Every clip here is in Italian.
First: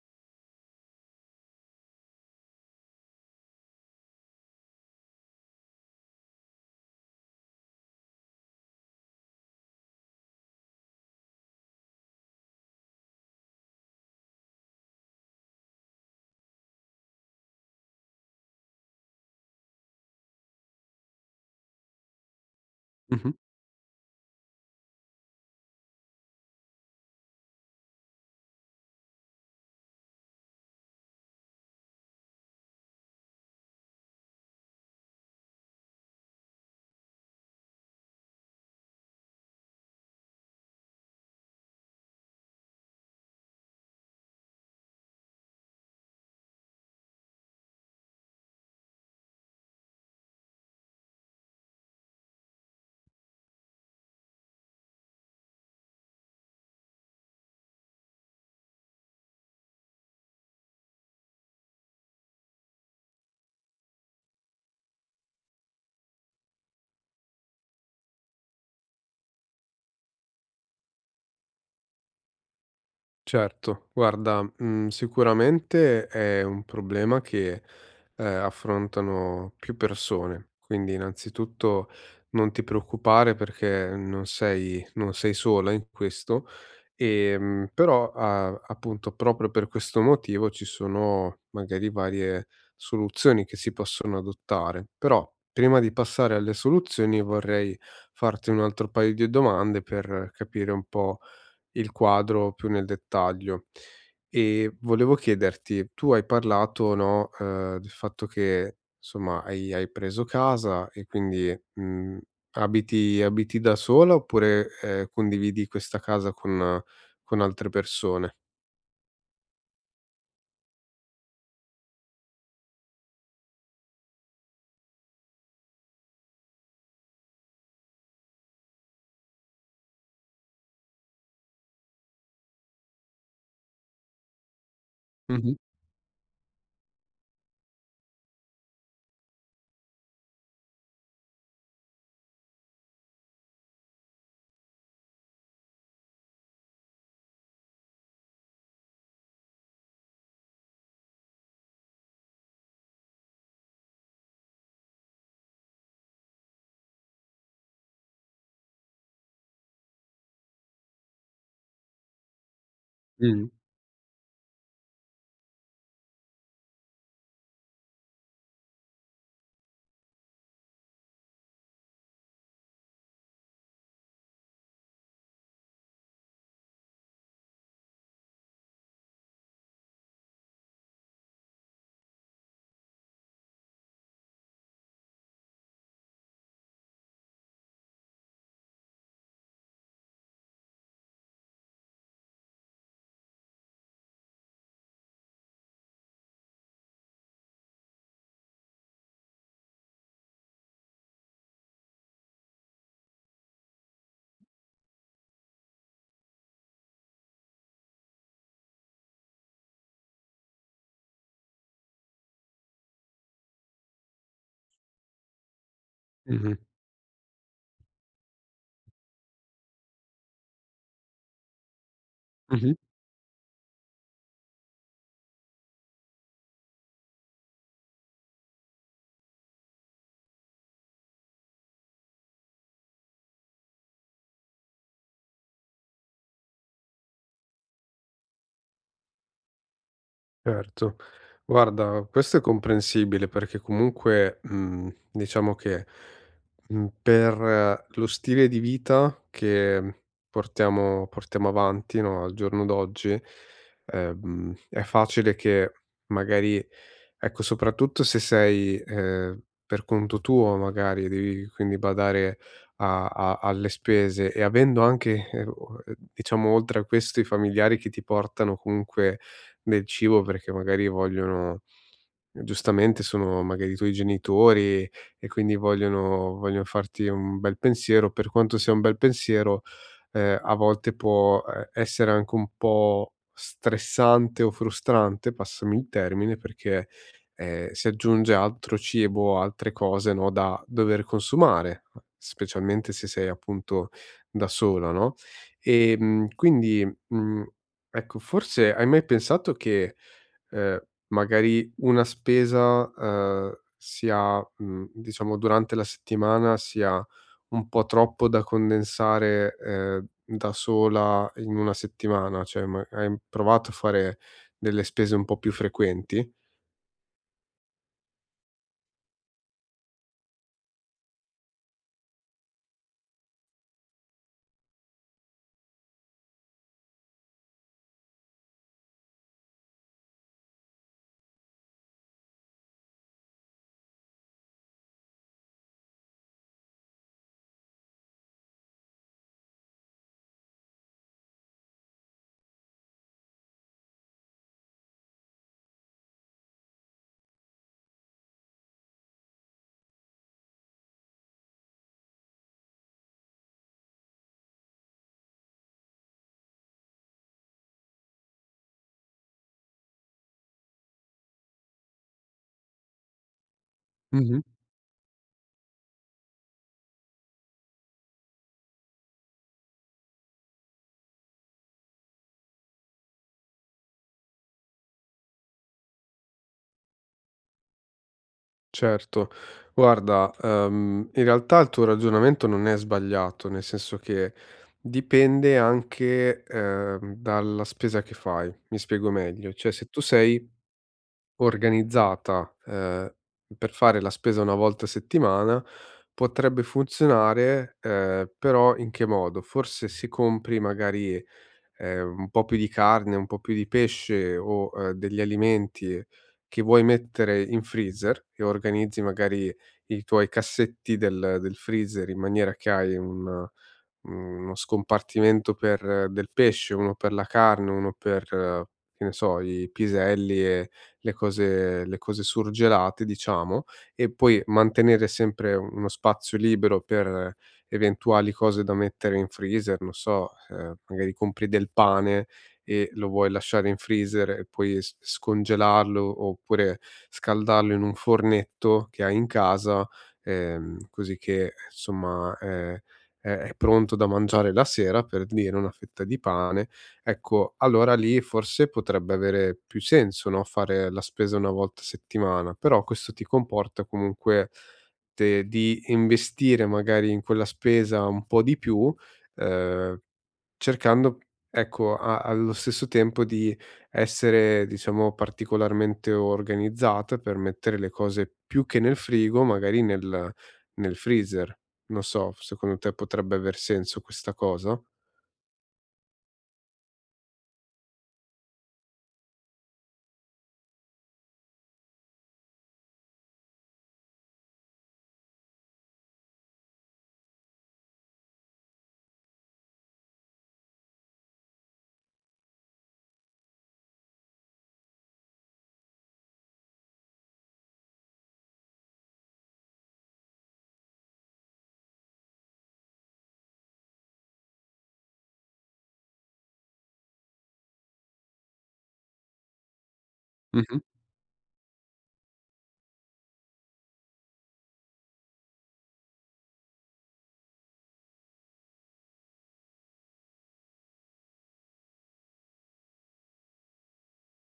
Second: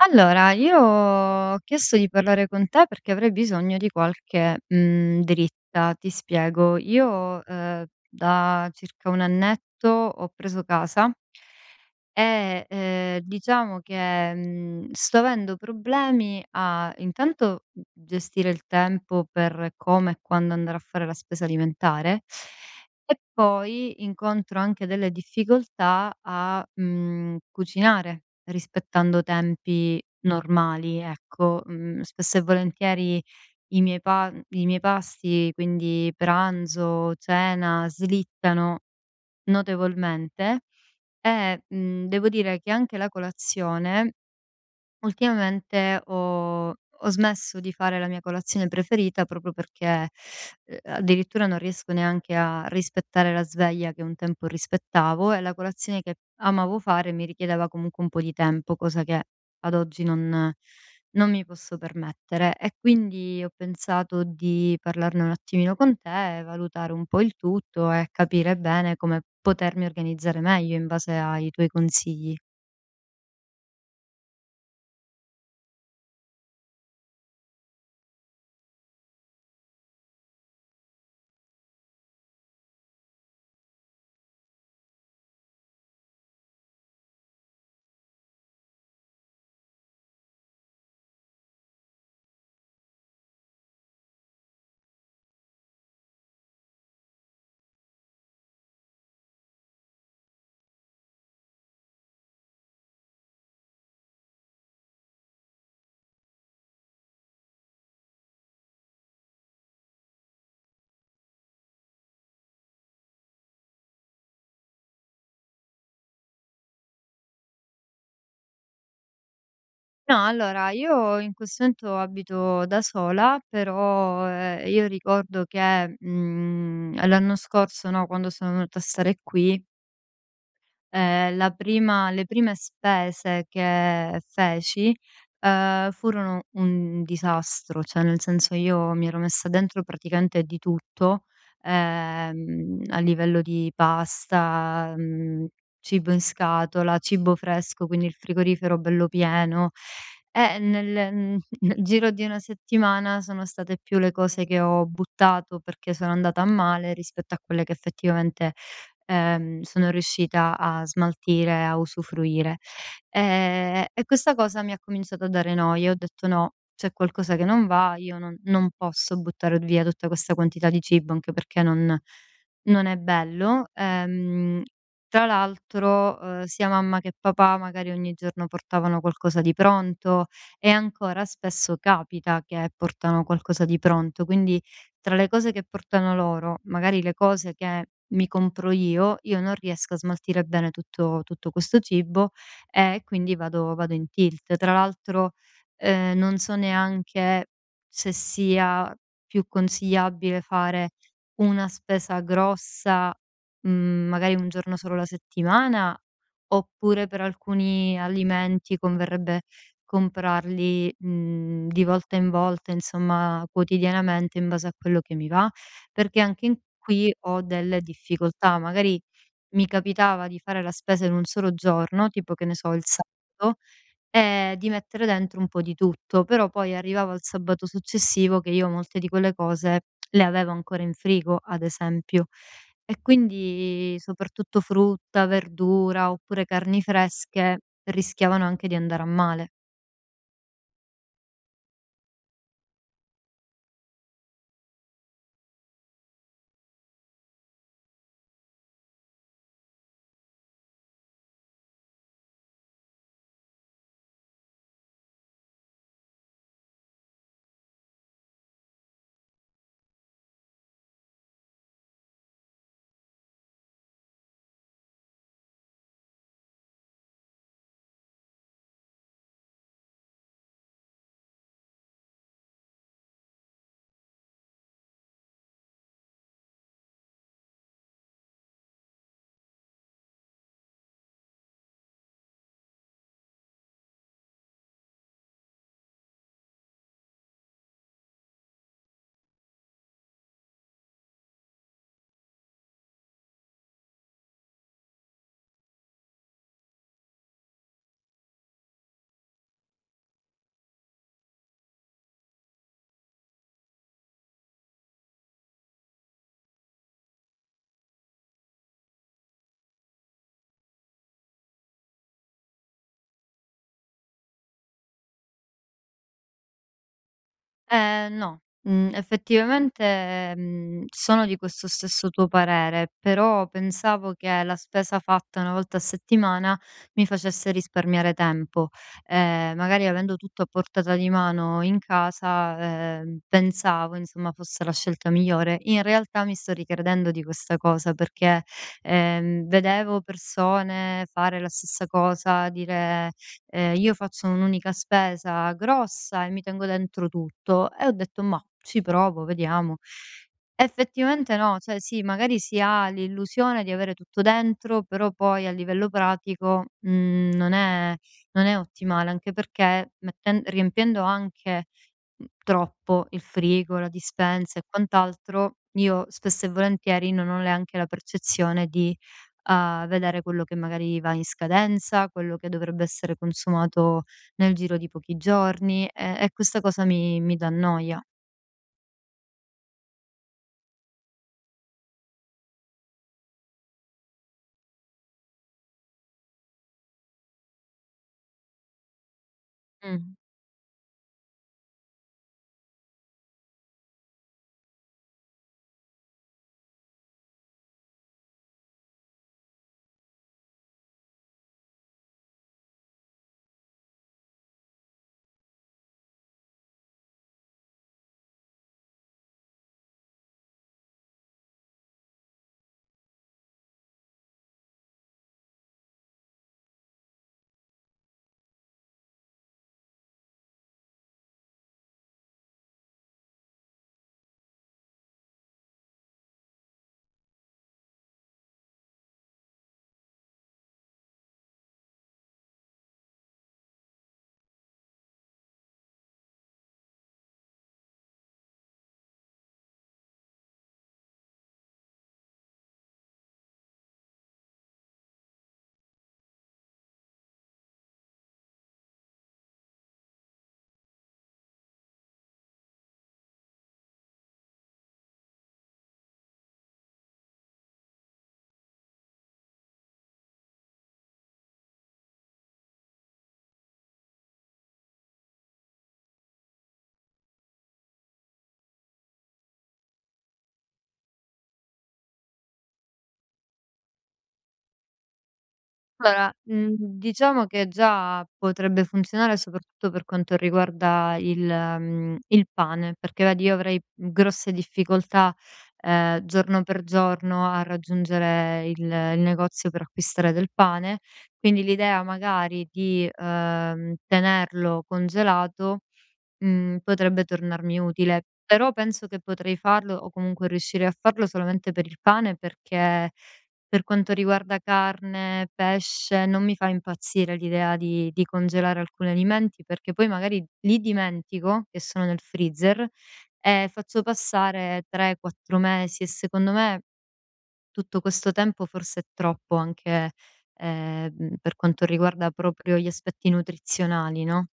Allora, io ho chiesto di parlare con te perché avrei bisogno di qualche dritta. Ti spiego, io da circa 1 annetto ho preso casa e, diciamo che sto avendo problemi a intanto gestire il tempo per come e quando andare a fare la spesa alimentare e Mh-mh. poi incontro anche delle difficoltà a cucinare rispettando tempi normali, ecco. Mhmm, Spesso e volentieri i miei pasti, quindi pranzo, cena, slittano notevolmente e devo dire che anche la colazione. Ultimamente ho smesso di fare la mia colazione preferita proprio perché addirittura non riesco neanche a rispettare la sveglia che un tempo rispettavo e la colazione che amavo fare mi richiedeva comunque un po' di tempo, cosa che ad oggi non mi posso permettere. E quindi ho pensato di parlarne un attimino con te e valutare un po' il tutto e capire bene come potermi organizzare meglio in base ai tuoi consigli. Certo, guarda, sicuramente è un problema che, affrontano più persone, quindi innanzitutto non ti preoccupare perché non sei sola in questo, però a appunto proprio per questo motivo ci sono magari varie soluzioni che si possono adottare. Però prima di passare alle soluzioni vorrei farti un altro paio di domande per capire un po' il quadro più nel dettaglio. E volevo chiederti, tu hai parlato, no, del fatto che insomma hai preso casa e quindi, abiti da sola oppure, condividi questa casa con altre persone? No, allora io in questo momento abito da sola, però io ricordo che l'anno scorso, no, quando sono venuta a stare qui, la prima le prime spese che feci, Mh-mh, ehm, furono un disastro, cioè nel senso io mi ero messa dentro praticamente di tutto, a livello di pasta, cibo in scatola, cibo fresco, quindi il frigorifero bello pieno. E nel giro di una settimana sono state più le cose che ho buttato perché sono andata a male rispetto a quelle che effettivamente sono riuscita a smaltire, a usufruire. mh, E questa cosa mi ha cominciato a dare noia, ho detto: "No, c'è qualcosa che non va, io non posso buttare via tutta questa quantità di cibo, anche perché non non è bello". Tra l'altro, sia mamma che papà magari ogni giorno portavano qualcosa di pronto e ancora spesso capita che portano qualcosa di pronto, quindi tra le cose che portano loro, magari le cose che mi compro io non riesco a smaltire bene tutto questo cibo e quindi vado in tilt. Tra l'altro, non so neanche se sia più consigliabile fare una spesa grossa, magari 1 giorno solo alla settimana, oppure per alcuni alimenti converrebbe comprarli, di volta in volta, insomma quotidianamente in base a quello che mi va, perché anche in mh-mh, qui ho delle difficoltà. Magari mi capitava di fare la spesa in un solo giorno, tipo che ne so mh-mh. il sabato, e di mettere dentro un po' di tutto, però poi arrivavo al sabato successivo che io molte di quelle cose le avevo ancora in frigo, ad esempio. E quindi soprattutto frutta, verdura oppure carni fresche rischiavano anche di andare a male. Certo. Guarda, questo è comprensibile perché comunque, diciamo che, per lo stile di vita che portiamo avanti, no, al giorno d'oggi, è facile che magari ecco, soprattutto se sei, per conto tuo magari, devi quindi badare a alle spese e avendo anche, o diciamo oltre a questo i familiari che ti portano comunque del cibo perché magari vogliono giustamente sono magari i tuoi genitori e quindi vogliono farti un bel pensiero. Per quanto sia un bel pensiero, a volte può, essere anche un po' stressante o frustrante, passami il termine, perché, si aggiunge altro cibo, altre cose, no, da dover consumare, specialmente se sei appunto da sola, no? Quindi, mhmm Ecco, forse hai mai pensato che, ehm, magari una spesa, sia diciamo durante la settimana sia un po' troppo da condensare, da sola in una settimana? Cioè ma hai provato a fare delle spese un po' più frequenti? No, effettivamente, sono di questo stesso tuo parere, però pensavo che la spesa fatta 1 volta a settimana mi facesse risparmiare tempo. Magari avendo tutto a portata di mano in casa, pensavo insomma fosse la scelta migliore. In realtà mi sto ricredendo di questa cosa perché, vedevo persone fare la stessa cosa, dire: "Io faccio un'unica spesa grossa e mi tengo dentro tutto", e ho detto: "Mah, ci provo, vediamo". Effettivamente no, cioè sì, magari si ha l'illusione di avere tutto dentro, però poi a livello pratico, non è ottimale, anche perché metten riempiendo anche troppo il frigo, la Mh-mh. dispensa e quant'altro, io spesso e volentieri non ho neanche la percezione di vedere quello che magari va in scadenza, quello che dovrebbe essere consumato nel giro di pochi giorni e questa cosa mi dà noia. Certo. Guarda, in realtà il tuo ragionamento non è sbagliato, nel senso che dipende anche, dalla spesa che fai. Mi spiego meglio, cioè se tu Mh. sei organizzata, per fare la spesa una volta a settimana, potrebbe funzionare, però in che modo? Forse se compri magari un po' più di carne, un po' più di pesce o, degli alimenti che vuoi mettere in freezer e organizzi magari i tuoi cassetti del freezer in maniera che hai un uno scompartimento per del pesce, uno per la carne, uno per, che ne so, i piselli e le cose surgelate, diciamo, e poi mantenere sempre uno spazio libero per eventuali cose da mettere in freezer, non so, magari compri del pane e lo vuoi lasciare in freezer e poi s scongelarlo oppure scaldarlo in un fornetto che hai in casa, così che, insomma, è pronto da mangiare la sera, per dire una fetta di pane, ecco, allora lì forse potrebbe avere più senso, no, fare la spesa 1 volta a settimana, però questo ti comporta comunque de di investire magari in quella spesa un po' di più, ehm Cercando, ecco, a allo stesso tempo di essere, diciamo, particolarmente organizzata per mettere le cose più che nel frigo, magari nel freezer. Non so, secondo te potrebbe aver senso questa cosa? Allora, diciamo che già potrebbe funzionare soprattutto per quanto riguarda il pane, perché vedi io avrei grosse difficoltà, giorno per giorno a raggiungere il negozio per acquistare del pane, quindi l'idea magari di tenerlo congelato. Potrebbe tornarmi utile, però penso che potrei farlo o comunque riuscirei a farlo solamente per il pane, perché per quanto riguarda carne, pesce, non mi fa impazzire l'idea di congelare alcuni alimenti, perché poi magari li Mh-mh. dimentico che sono nel freezer e faccio passare 3, 4 mesi e secondo me tutto questo tempo forse è troppo anche, per quanto riguarda proprio gli aspetti nutrizionali, no?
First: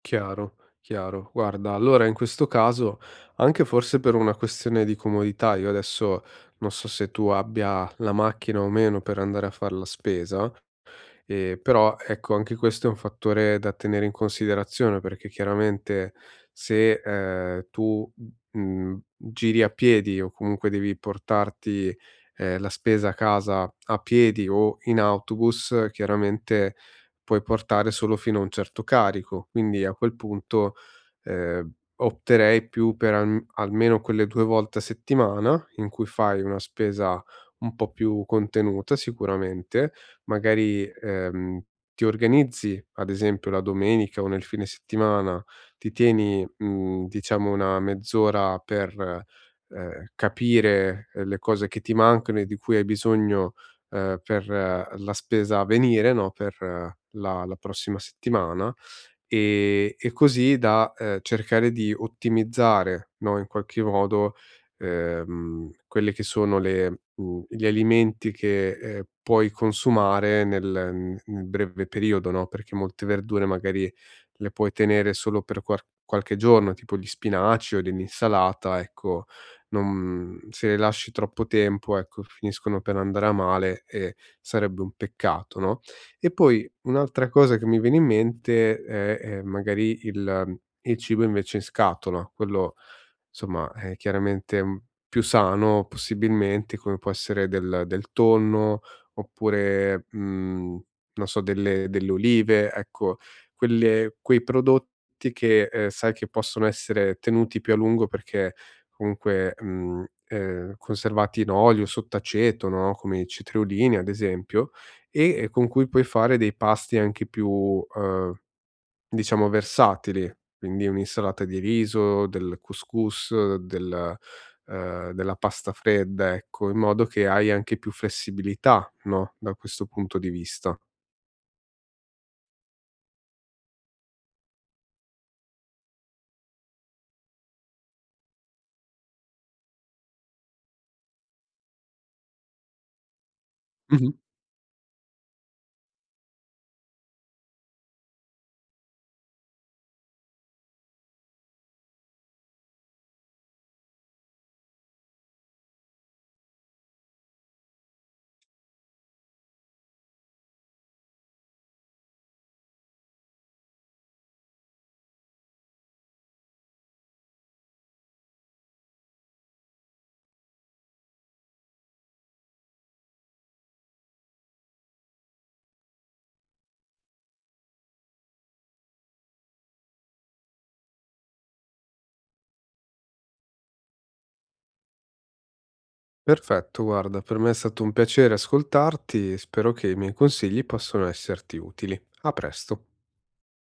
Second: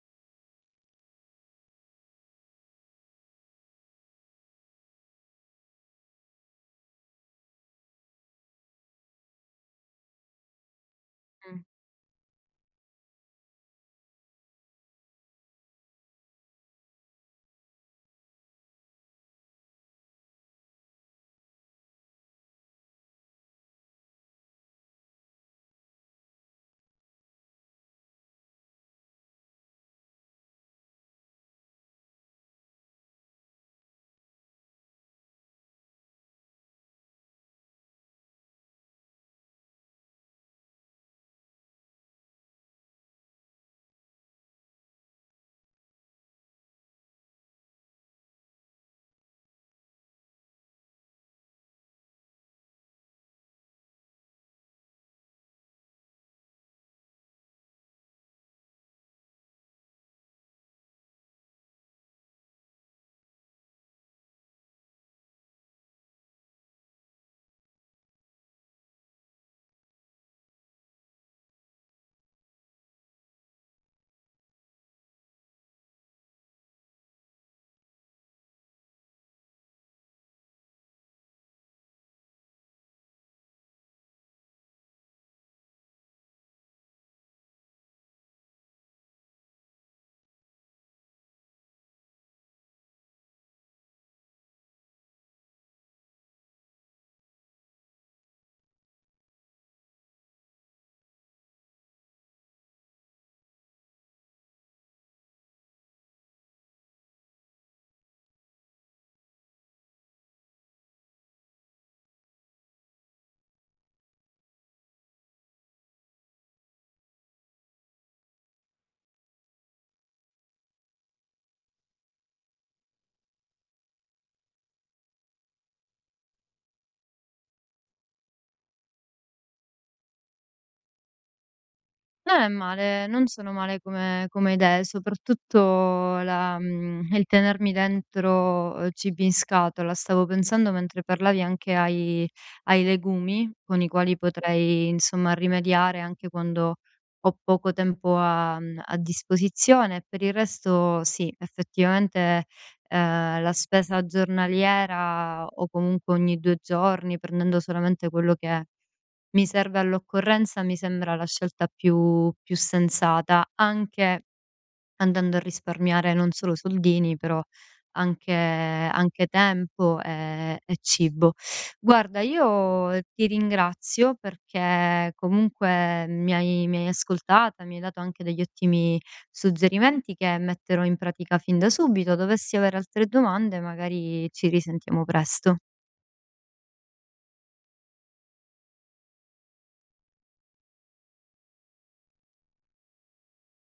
Chiaro, chiaro. Guarda, allora in questo caso, anche forse per una questione di comodità, io adesso non so se tu abbia la macchina o meno per andare a far la spesa, Mh. però ecco, anche questo è un fattore da tenere in considerazione, perché chiaramente se, tu, giri a piedi o comunque devi portarti, la spesa a casa a piedi o in autobus, chiaramente puoi portare solo fino a un certo carico. Quindi a quel punto, opterei più per almeno quelle 2 volte a settimana in cui fai una spesa un po' più contenuta sicuramente, magari, ti organizzi, ad esempio la domenica o nel fine settimana, ti tieni, diciamo una mezz'ora per, capire, le cose che ti mancano e di cui hai bisogno, per la spesa a venire, no, per la prossima settimana, e così da, cercare di ottimizzare, no, in qualche modo, quelle che sono le gli alimenti che, puoi consumare nel n nel breve periodo, no, perché molte verdure magari le puoi tenere solo per quar qualche giorno, tipo gli spinaci o dell'insalata, ecco, non se le lasci troppo tempo, ecco, finiscono per andare a male e sarebbe un peccato, no? E poi un'altra cosa che mi viene in mente è magari il cibo invece in scatola, quello Insomma, è chiaramente, più sano possibilmente, come può essere del tonno, oppure, non so, delle olive, ecco, quelle quei prodotti che, sai che possono essere tenuti più a lungo perché comunque, conservati in olio, sott'aceto, no, come i cetriolini ad esempio, e con cui puoi fare dei pasti anche più, Diciamo versatili, quindi un'insalata di riso, del couscous, del della pasta fredda, ecco, in modo che hai anche più flessibilità, no, da questo punto di vista. No, è male, non sono male come come idee, soprattutto il tenermi dentro, cibi in scatola. Stavo pensando mentre parlavi anche ai legumi, con i Mh-mh. quali potrei insomma rimediare anche quando ho poco tempo a disposizione. Per il resto sì, effettivamente, la spesa giornaliera o comunque ogni 2 giorni, prendendo solamente quello che è mi serve all'occorrenza, mi sembra la scelta più sensata, anche andando a risparmiare non solo soldini, però anche tempo, e cibo. Guarda, io ti ringrazio perché comunque mi hai ascoltata, mi hai dato anche degli ottimi suggerimenti che metterò in pratica fin da subito. Dovessi avere altre domande, magari ci risentiamo presto. Perfetto, guarda, per me è stato un piacere ascoltarti e spero che i miei consigli possano esserti utili. A presto.